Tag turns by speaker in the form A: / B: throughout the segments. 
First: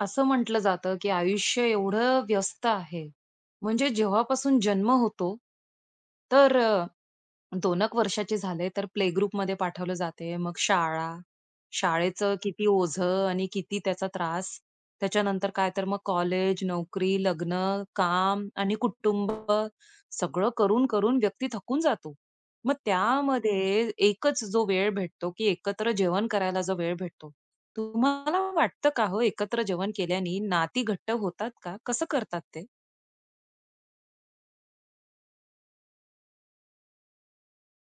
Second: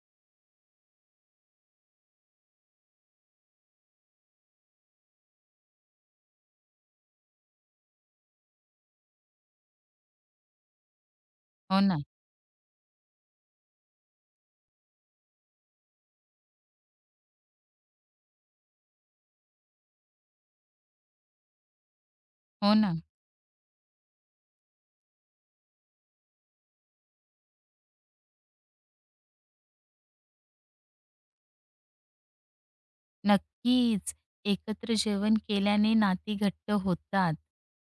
A: असं म्हटलं जातं, की आयुष्य एवढं व्यस्त आहे. म्हणजे जेव्हापासून जन्म होतो, तर दोनक वर्षाची झाले, तर प्ले ग्रुपमध्ये पाठवलं जाते. मग शाळा,
B: हो ना,
A: शाळेचं किती ओझं आणि किती त्याचा त्रास. त्याच्यानंतर काय तर मग कॉलेज, नोकरी, लग्न, काम आणि कुटुंब सगळं करून-करून व्यक्ती थकून जातो.
B: हो
A: मग
B: ना.
A: त्यामध्ये एकच जो वेळ भेटतो, की एकत्र जेवण करायला जो वेळ भेटतो. तुम्हाला वाटतं का हो, एकत्र जेवण केल्याने नाती घट्ट होतात का? कसं करतात ते?
B: नक्कीच. एकत्र जेवण केल्याने नाती घट्ट होतात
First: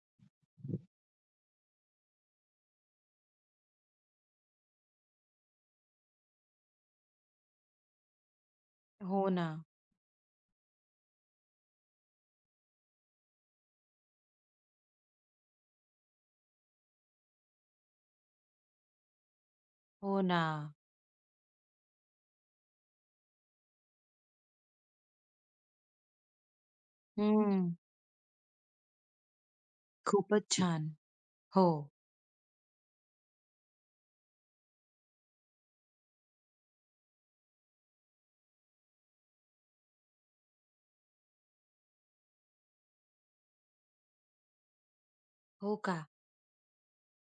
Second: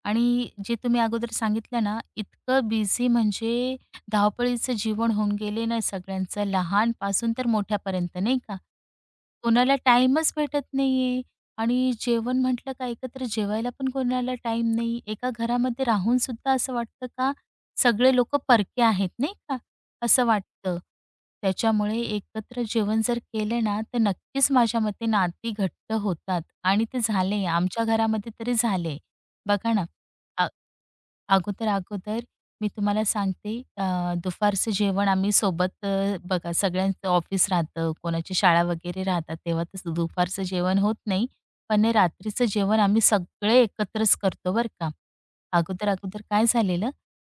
B: आणि जे तुम्ही अगोदर सांगितलं ना, इतकं बिझी म्हणजे धावपळीचं जीवन होऊन गेले ना सगळ्यांचं, लहानपासून तर मोठ्यापर्यंत नाही का?
A: हो ना,
B: कोणाला टाईमच भेटत नाहीये आणि जेवण म्हटलं का एकत्र जेवायला पण कोणाला टाईम नाही. एका घरामध्ये राहून सुद्धा असं वाटतं का सगळे लोकं परके आहेत, नाही का?
A: हो
B: असं
A: ना.
B: वाटतं. त्याच्यामुळे एकत्र जेवण जर केलं ना, तर नक्कीच माझ्या मते नाती घट्ट होतात आणि ते झाले
A: हं.
B: आमच्या घरामध्ये तरी झाले. बघा ना, अ
A: खूपच छान. हो.
B: अगोदर-अगोदर मी तुम्हाला सांगते दुपारचं जेवण आम्ही सोबत बघा सगळ्यांचं ऑफिस राहतं, कोणाची शाळा वगैरे राहतात, तेव्हा तसं दुपारचं जेवण होत नाही. पण रात्रीचं जेवण आम्ही सगळे एकत्रच करतो बरं का.
A: हो का?
B: अगोदर-अगोदर काय झालेलं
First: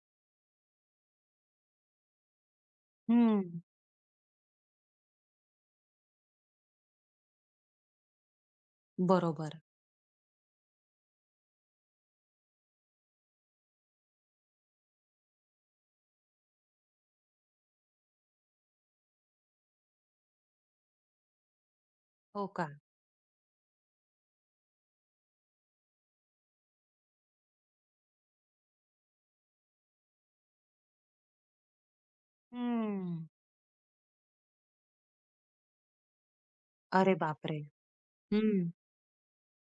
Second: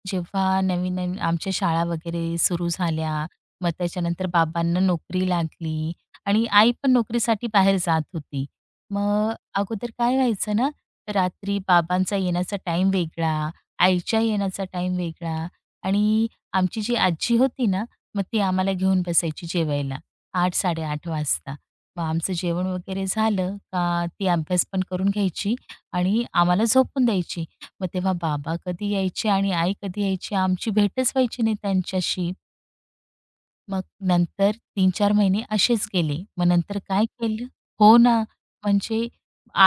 B: जेव्हा नवीन-नवीन आमच्या शाळा वगैरे सुरू झाल्या,
A: हं.
B: मग त्याच्यानंतर बाबांना नोकरी लागली आणि आई पण नोकरीसाठी बाहेर जात होती. मग
A: बरोबर.
B: अगोदर काय व्हायचं ना, रात्री बाबांचा येण्याचा टाईम वेगळा, आईच्या येण्याचा टाईम वेगळा आणि आमची जी आजी होती ना, मग ती आम्हाला घेऊन बसायची जेवायला 8-8:30 वाजता. मग आमचं
A: हो
B: जेवण
A: का?
B: वगैरे झालं का ती अभ्यास पण करून घ्यायची आणि आम्हाला झोपून द्यायची. मग तेव्हा बाबा कधी यायचे आणि आई कधी यायची आमची भेटच व्हायची नाही त्यांच्याशी.
A: हं.
B: मग नंतर 3-4 महिने असेच गेले. मग नंतर काय
A: अरे
B: केलं
A: बापरे!
B: हो ना.
A: हं.
B: म्हणजे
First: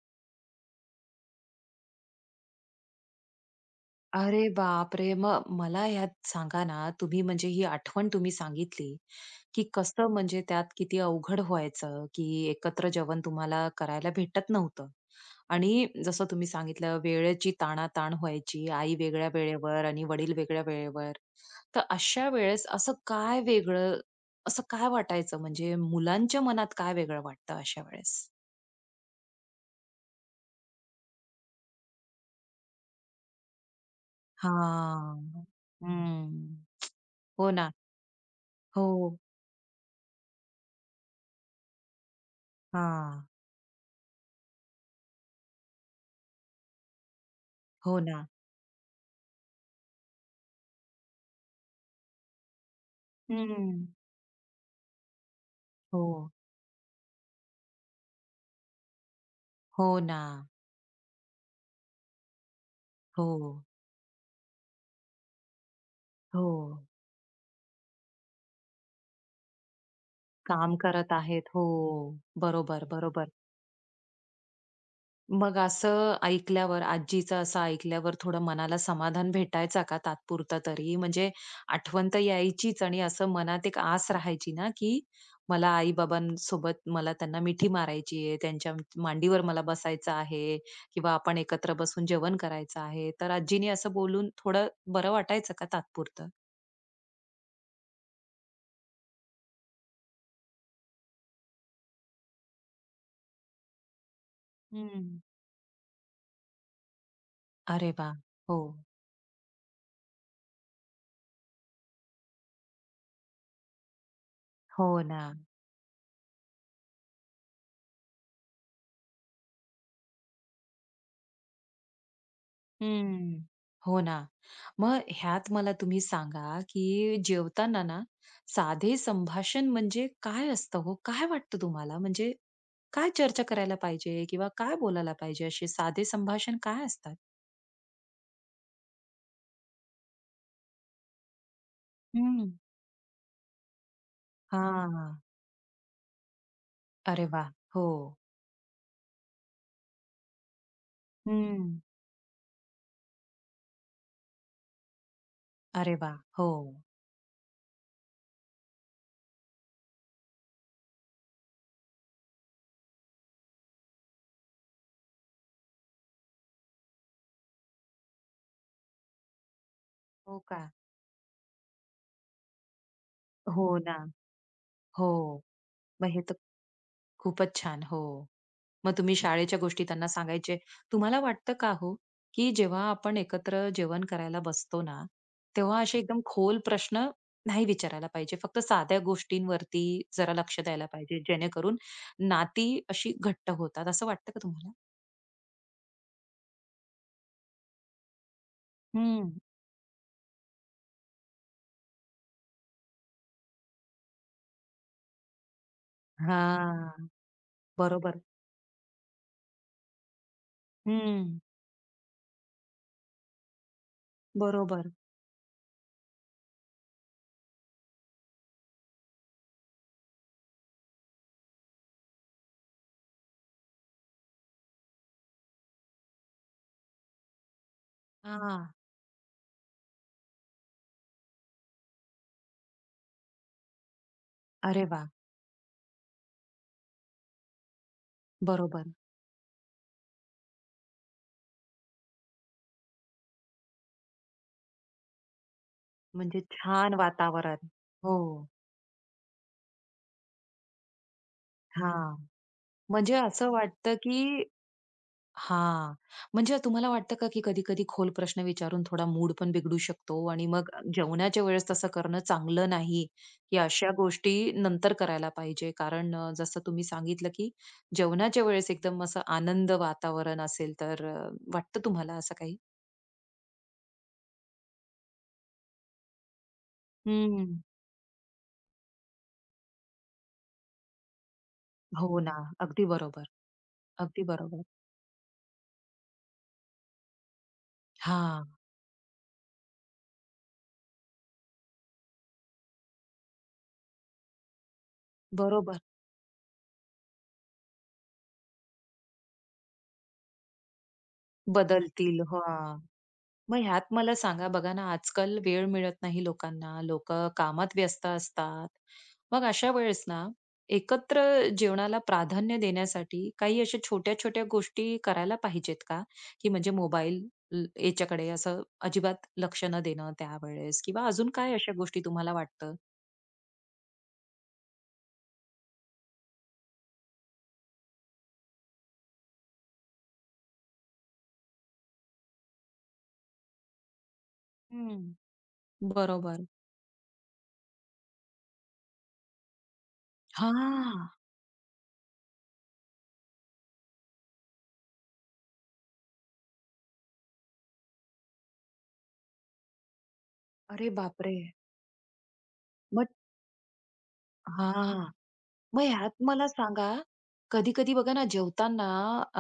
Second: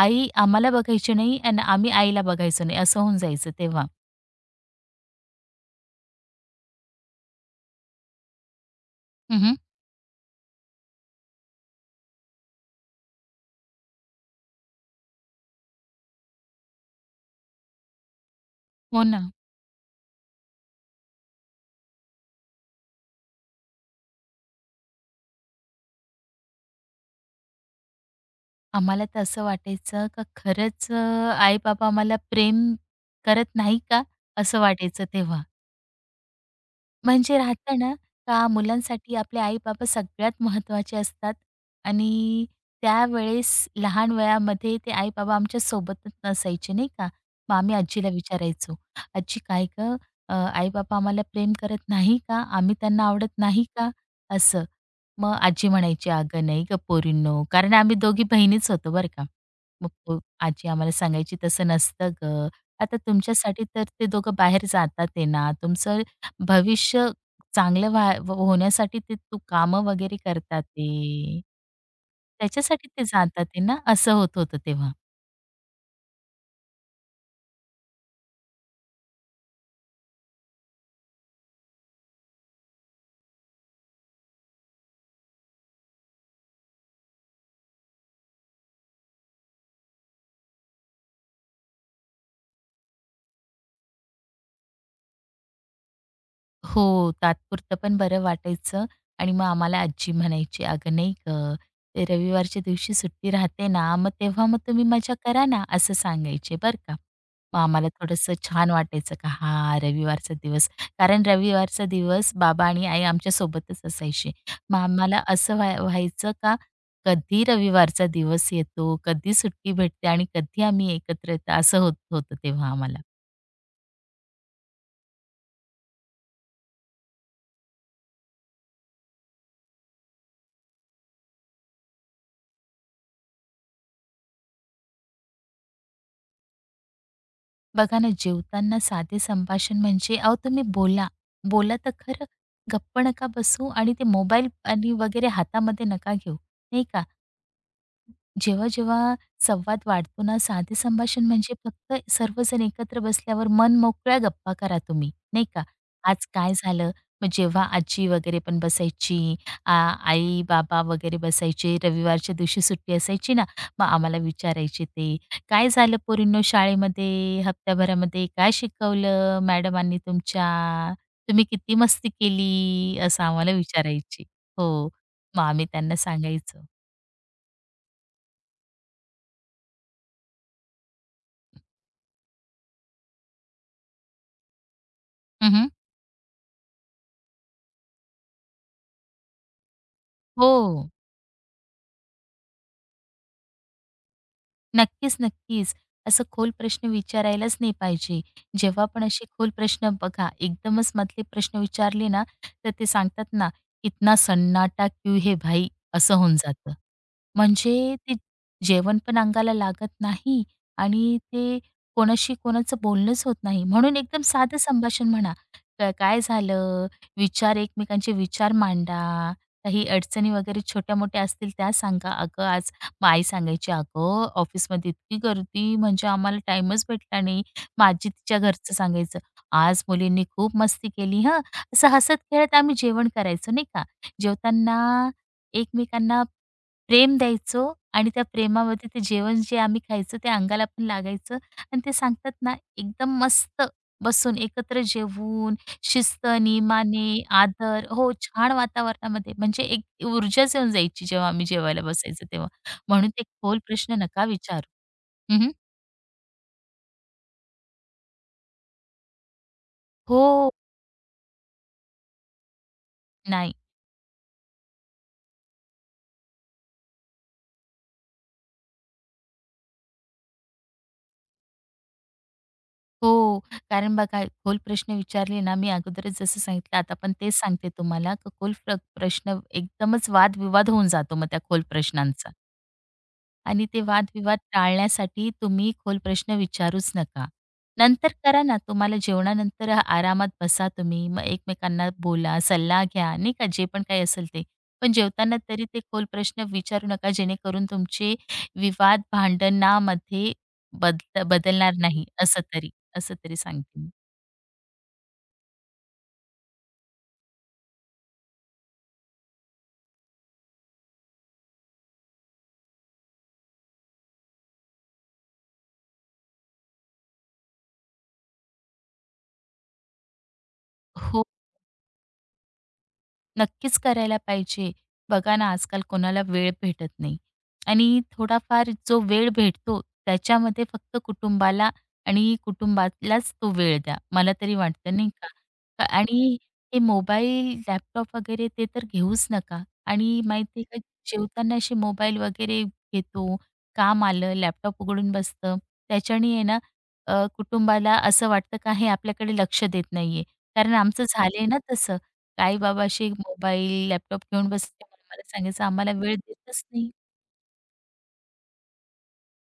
B: आई आम्हाला बघायची नाही आणि आम्ही आईला बघायचो नाही असं होऊन जायचं तेव्हा.
A: अरे बापरे! मग मला ह्यात सांगा ना, तुम्ही म्हणजे ही आठवण तुम्ही सांगितली,
B: हं,
A: की कसं म्हणजे त्यात किती अवघड व्हायचं, की एकत्र जेवण तुम्हाला करायला भेटत नव्हतं. आणि जसं तुम्ही सांगितलं वेळेची ताणाताण व्हायची, आई
B: हो
A: वेगळ्या
B: ना.
A: वेळेवर आणि वडील वेगळ्या वेळेवर. तर अशा वेळेस असं काय वेगळं, असं काय वाटायचं म्हणजे मुलांच्या मनात काय वेगळं वाटतं अशा वेळेस?
B: आम्हाला तर असं वाटायचं का खरंच आई-बाबा आम्हाला प्रेम करत नाही का? असं वाटायचं तेव्हा.
A: हां. हं.
B: म्हणजे
A: हो ना.
B: राहतं ना, का मुलांसाठी
A: हो.
B: आपले आई-बाबा सगळ्यात महत्वाचे असतात आणि
A: हां.
B: त्यावेळेस लहान वयामध्ये ते आई-बाबा आमच्या सोबतच नसायचे, नाही का? मग आम्ही
A: हो
B: आजीला
A: ना.
B: विचारायचो, "आजी काय गं, आई-बाबा आम्हाला प्रेम करत नाही का? आम्ही त्यांना आवडत नाही
A: हं.
B: का?" असं. मग आजी
A: हो.
B: म्हणायची, "अगं नाही गं पोरींनो." कारण आम्ही दोघी बहिणीच होतो बरं का. मग
A: हो ना.
B: आजी आम्हाला सांगायची, "तसं नसतं गं. आता तुमच्यासाठी
A: हो.
B: तर ते दोघं बाहेर जातात आहे ना. तुमचं
A: हो.
B: भविष्य चांगलं होण्यासाठी ते तू कामं वगैरे करतात
A: काम करत
B: ते.
A: आहेत. हो. बरोबर,
B: त्याच्यासाठी ते
A: बरोबर.
B: जातात आहे ना." असं होत होतं तेव्हा.
A: मग असं ऐकल्यावर, आजीचं असं ऐकल्यावर थोडं मनाला समाधान भेटायचा का तात्पुरता तरी? म्हणजे आठवण तर यायचीच आणि असं मनात एक आस राहायची ना, की मला आई-बाबांसोबत त्यांना मिठी मारायची आहे, त्यांच्या मांडीवर मला बसायचं आहे किंवा आपण एकत्र बसून जेवण करायचं आहे. तर आजीनी असं बोलून थोडं बरं वाटायचं का तात्पुरतं?
B: हो, तात्पुरतं पण बरं वाटायचं आणि मग आम्हाला आजी म्हणायची, "अगं नाही गं, ते रविवारच्या दिवशी सुट्टी राहते ना, मग तेव्हा मग तुम्ही मजा
A: हं.
B: करा ना," असं सांगायचे बरं का. मग आम्हाला
A: अरे वाह!
B: थोडंसं
A: हो.
B: छान वाटायचं का हां, रविवारचा दिवस. कारण रविवारचा दिवस बाबा आणि आई आमच्यासोबतच असायचे. मग
A: हो ना.
B: आम्हाला असं व्हायचं का कधी रविवारचा दिवस येतो, कधी सुट्टी भेटते आणि कधी आम्ही एकत्र येतो, असं होत होतं तेव्हा आम्हाला.
A: हम्म. हो ना. मग ह्यात मला तुम्ही सांगा, की जेवताना ना साधे संभाषण म्हणजे काय असतं हो? काय वाटतं तुम्हाला? म्हणजे काय चर्चा करायला पाहिजे किंवा काय बोलायला पाहिजे? असे साधे संभाषण काय असतात?
B: बघा ना, जेवताना साधे संभाषण म्हणजे अहो तुम्ही बोला. बोला तर खरं.
A: हं.
B: गप्प नका बसू आणि ते मोबाईल आणि
A: हां.
B: वगैरे हातामध्ये नका घेऊ, नाही का?
A: अरे वाह! हो.
B: जेव्हा जेव्हा संवाद वाढतो ना, साधे संभाषण म्हणजे
A: हं.
B: फक्त सर्वजण एकत्र बसल्यावर मन मोकळ्या गप्पा करा तुम्ही, नाही का?
A: अरे वाह!
B: आज
A: हो.
B: काय झालं? मग जेव्हा आजी वगैरे पण बसायची, आ आई-बाबा वगैरे बसायचे, रविवारच्या दिवशी सुट्टी असायची ना, मग आम्हाला विचारायचे ते, "काय झालं पोरींनो शाळेमध्ये? हप्त्याभरामध्ये काय शिकवलं मॅडमांनी
A: हो का?
B: तुमच्या? तुम्ही किती मस्ती केली?" असं आम्हाला
A: हो ना.
B: विचारायचे. हो. मग
A: हो.
B: आम्ही त्यांना
A: मग हे तर
B: सांगायचो.
A: खूपच छान. हो. मग तुम्ही शाळेच्या गोष्टी त्यांना सांगायचे. तुम्हाला वाटतं का हो, की जेव्हा आपण एकत्र जेवण करायला बसतो ना,
B: हं,
A: तेव्हा असे एकदम खोल प्रश्न नाही विचारायला पाहिजे. फक्त साध्या गोष्टींवरती जरा लक्ष द्यायला
B: हो.
A: पाहिजे, जेणेकरून नाती अशी घट्ट होतात, असं वाटतं का तुम्हाला?
B: नक्कीच, नक्कीच. असं खोल प्रश्न विचारायलाच नाही पाहिजे. जेव्हा पण असे
A: हं.
B: खोल प्रश्न बघा, एकदमच मधले प्रश्न विचारले ना, तर ते सांगतात ना, "इतना सन्नाटा क्यू हे भाई?" असं होऊन जातं.
A: हां.
B: म्हणजे ते
A: बरोबर.
B: जेवण पण अंगाला लागत नाही आणि
A: हं.
B: ते कोणाशी कोणाचं बोलणंच होत नाही. म्हणून एकदम साधं
A: बरोबर.
B: संभाषण म्हणा. काय झालं?" एकमेकांचे विचार मांडा. काही अडचणी वगैरे छोट्या-मोठ्या असतील त्या सांगा. "अगं, आज मग आई सांगायची, "अगं, ऑफिसमध्ये इतकी गर्दी म्हणजे आम्हाला टाईमच भेटला नाही." मग आजी तिच्या
A: हां.
B: घरचं सांगायचं, "आज मुलींनी खूप मस्ती केली हं." असं हसत-खेळत आम्ही जेवण करायचो नाही का.
A: अरे वाह!
B: जेवताना एकमेकांना प्रेम द्यायचो आणि त्या
A: बरोबर.
B: प्रेमामध्ये ते जेवण जे आम्ही खायचो ते अंगाला पण लागायचं आणि ते सांगतात ना एकदम मस्त बसून एकत्र जेवून शिस्त,
A: म्हणजे छान
B: नियमाने,
A: वातावरण.
B: आदर हो,
A: हो.
B: छान वातावरणामध्ये म्हणजे एक ऊर्जाच येऊन जायची जेव्हा आम्ही जेवायला
A: हां.
B: बसायचो तेव्हा. म्हणून
A: म्हणजे
B: ते
A: असं
B: खोल प्रश्न
A: वाटतं, की
B: नका विचारू. हं,
A: हां. म्हणजे तुम्हाला वाटतं का, की कधी-कधी खोल प्रश्न विचारून थोडा मूड पण बिघडू शकतो आणि
B: हो,
A: मग जेवणाच्या वेळेस तसं करणं चांगलं नाही,
B: नाही.
A: की अशा गोष्टी नंतर करायला पाहिजे? कारण जसं तुम्ही सांगितलं, की जेवणाच्या वेळेस एकदम असं आनंद वातावरण असेल, तर वाटतं तुम्हाला असं काही?
B: हो, कारण बघा खोल प्रश्न विचारले ना मी अगोदरच जसं सांगितलं आता पण तेच
A: हं.
B: सांगते तुम्हाला, की खोल प्रश्न एकदमच वादविवाद होऊन जातो मग त्या खोल
A: हो
B: प्रश्नांचा.
A: ना. अगदी बरोबर,
B: आणि ते
A: अगदी
B: वादविवाद
A: बरोबर.
B: टाळण्यासाठी तुम्ही खोल प्रश्न विचारूच नका. नंतर करा
A: हां,
B: ना, तुम्हाला जेवणानंतर आरामात बसा तुम्ही. मग एकमेकांना बोला, सल्ला घ्या, नाही का, जे पण काही असेल ते. पण जेवताना तरी ते
A: बरोबर.
B: खोल प्रश्न विचारू नका, जेणेकरून तुमचे विवाद भांडणामध्ये बद बदलणार नाही,
A: बदलतील. हां.
B: असं तरी
A: मग
B: सांगते
A: ह्यात
B: मी.
A: मला सांगा बघा ना, आजकाल वेळ मिळत नाही लोकांना. लोकं कामात व्यस्त असतात. मग अशा वेळेस ना, एकत्र जेवणाला प्राधान्य देण्यासाठी काही अशा छोट्या-छोट्या गोष्टी करायला पाहिजेत का? की म्हणजे मोबाईल याच्याकडे असं अजिबात लक्ष न देणं त्यावेळेस किंवा
B: हो.
A: अजून काय अशा गोष्टी तुम्हाला वाटतं?
B: नक्कीच करायला पाहिजे. बघा ना, आजकाल कोणाला वेळ भेटत नाही आणि थोडाफार जो वेळ भेटतो त्याच्यामध्ये फक्त कुटुंबाला आणि कुटुंबालाच तो वेळ द्या. मला तरी वाटतं
A: हं.
B: नाही का? आणि
A: बरोबर.
B: हे मोबाईल, लॅपटॉप वगैरे ते तर घेऊच नका आणि माहिती आहे का
A: हां.
B: जेवताना असे मोबाईल वगैरे घेतो, काम आलं, लॅपटॉप उघडून बसतं. त्याच्याने आहे ना कुटुंबाला असं वाटतं का हे आपल्याकडे लक्ष देत नाहीये. कारण
A: अरे
B: आमचं
A: बापरे!
B: झालंय ना तसं. आई बाबा
A: मग
B: असे मोबाईल, लॅपटॉप घेऊन बसले.
A: हां.
B: मला सांगायचं
A: मग
B: आम्हाला
A: ह्यात
B: वेळ
A: मला
B: देतच
A: सांगा,
B: नाही.
A: कधी-कधी बघा ना जेवताना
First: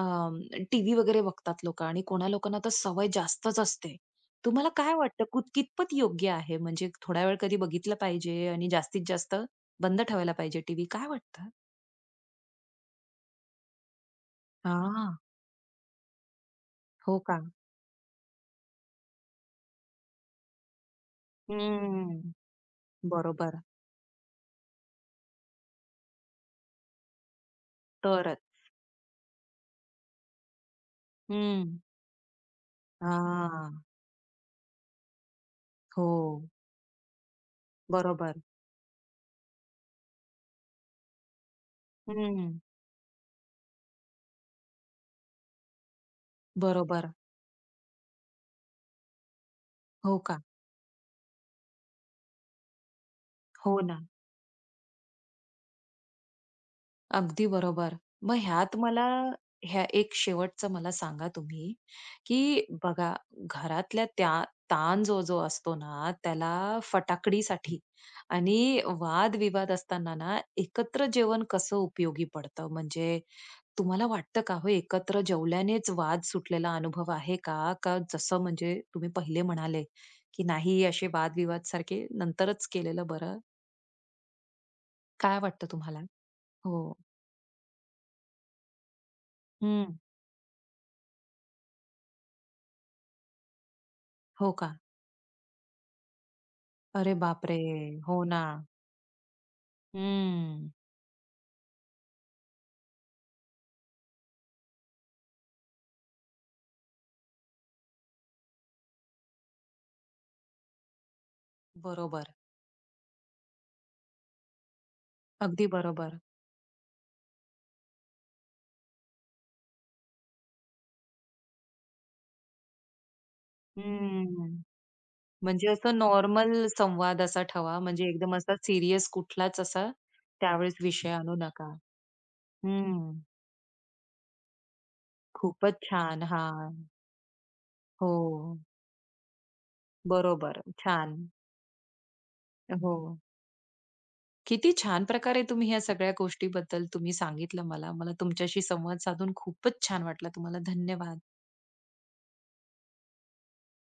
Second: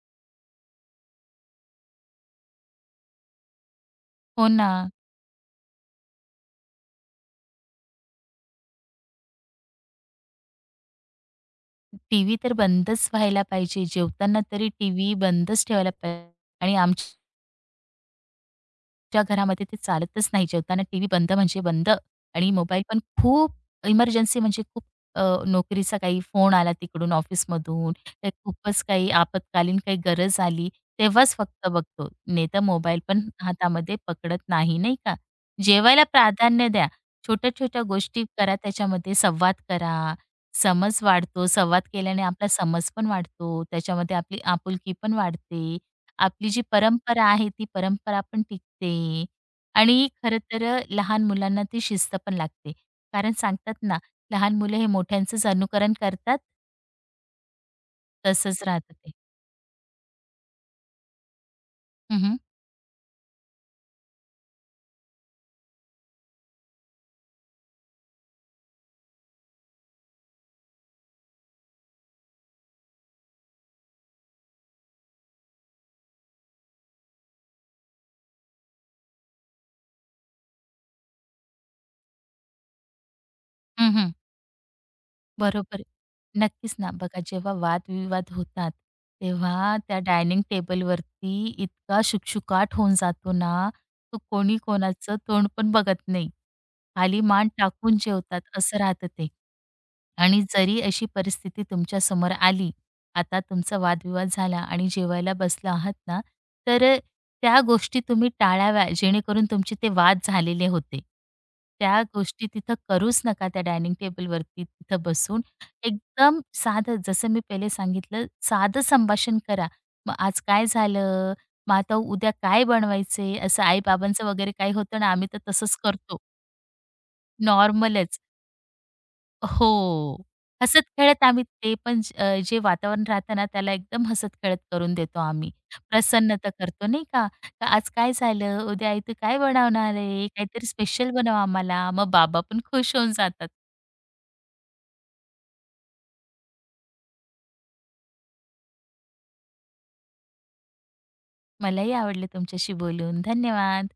A: अं, टीव्ही वगैरे बघतात लोकं आणि कोणा लोकांना तर सवय जास्तच असते.
B: हो
A: तुम्हाला
B: ना.
A: काय वाटतं कितपत योग्य आहे? म्हणजे थोडा वेळ कधी बघितलं पाहिजे आणि जास्तीत जास्त बंद ठेवायला पाहिजे टीव्ही काय वाटतं?
B: टीव्ही तर बंदच व्हायला पाहिजे. जेवताना तरी टीव्ही
A: हां,
B: बंदच ठेवायला पाहिजे आणि आमची
A: हो का?
B: ज्या घरामध्ये ते चालतच नाही. जेवताना टीव्ही बंद म्हणजे बंद
A: हम्म,
B: आणि मोबाईल पण खूप
A: बरोबर.
B: इमर्जन्सी म्हणजे खूप अ, नोकरीचा काही फोन आला तिकडून ऑफिसमधून, तर
A: तरच.
B: खूपच काही आपत्कालीन काही गरज आली, तेव्हाच फक्त
A: हं.
B: बघतो. नाही तर मोबाईल पण
A: हां,
B: हातामध्ये पकडत नाही, नाही का? जेवायला
A: हो.
B: प्राधान्य द्या. छोट्या-छोट्या गोष्टी
A: बरोबर.
B: करा त्याच्यामध्ये, संवाद करा. समज वाढतो. संवाद केल्याने आपला
A: हं,
B: समज पण वाढतो. त्याच्यामध्ये आपली आपुलकी पण वाढते. आपली जी
A: बरोबर.
B: परंपरा आहे ती परंपरा पण टिकते आणि
A: हो
B: खरं
A: का?
B: तर लहान मुलांना ती शिस्त पण लागते. कारण सांगतात
A: हो
B: ना,
A: ना.
B: लहान मुलं हे मोठ्यांचंच अनुकरण करतात,
A: अगदी बरोबर. मग
B: तसंच
A: ह्यात
B: राहतं
A: मला
B: ते.
A: ह्या एक शेवटचं मला सांगा तुम्ही,
B: हं, हं.
A: की बघा घरातल्या त्या ताण जो जो असतो ना, त्याला फटाकडीसाठी आणि वाद-विवाद असताना ना, एकत्र जेवण कसं उपयोगी पडतं? म्हणजे तुम्हाला वाटतं का हो एकत्र जेवल्यानेच वाद सुटलेला अनुभव आहे का? का जसं म्हणजे तुम्ही पहिले म्हणाले, की नाही असे वाद सारखे नंतरच केलेलं बरं?
B: हं, हं.
A: काय वाटतं
B: बरोबर. आहे.
A: तुम्हाला?
B: नक्कीच ना.
A: हो.
B: बघा जेव्हा वादविवाद होतात, तेव्हा
A: हं.
B: त्या डायनिंग टेबलवरती इतका शुकशुकाट होऊन जातो ना, तो
A: हो
B: कोणी
A: का?
B: कोणाचं तोंड पण बघत नाही.
A: अरे
B: खाली मान
A: बापरे!
B: टाकून
A: हो
B: जेवतात
A: ना.
B: असं राहतं ते. आणि
A: हं.
B: जरी अशी परिस्थिती तुमच्या समोर आली, आता तुमचा वादविवाद झाला आणि जेवायला बसला आहात ना, तर त्या गोष्टी तुम्ही टाळाव्या जेणेकरून तुमचे ते वाद झालेले होते. त्या
A: बरोबर.
B: गोष्टी तिथं करूच नका त्या डायनिंग टेबलवरती तिथं बसून.
A: अगदी बरोबर.
B: एकदम साधं जसं मी पहिले सांगितलं साधं संभाषण करा. मग आज काय झालं? मग आता उद्या काय बनवायचंय? असं आई-बाबांचं वगैरे
A: हं.
B: काही होतं ना, आम्ही तर
A: म्हणजे
B: तसंच
A: असं
B: करतो.
A: नॉर्मल संवाद असा ठेवा, म्हणजे
B: नॉर्मलच.
A: एकदम असा सीरियस कुठलाच असा
B: हो.
A: त्यावेळेस विषय
B: हसत-खेळत
A: आणू
B: आम्ही
A: नका.
B: ते पण जे वातावरण
A: हं.
B: राहतं ना, त्याला एकदम हसत-खेळत करून देतो आम्ही.
A: खूपच छान.
B: प्रसन्नता
A: हां.
B: करतो नाही का? "का आज काय झालं?
A: हो.
B: उद्या आई तू काय बनवणार आहे?
A: बरोबर.
B: काहीतरी स्पेशल
A: छान.
B: बनव आम्हाला." मग बाबा पण खुश होऊन
A: हो.
B: जातात.
A: किती छान प्रकारे तुम्ही ह्या सगळ्या गोष्टीबद्दल सांगितलं मला. मला तुमच्याशी संवाद साधून खूपच छान वाटलं. तुम्हाला धन्यवाद.
B: मलाही आवडलं तुमच्याशी बोलून. धन्यवाद.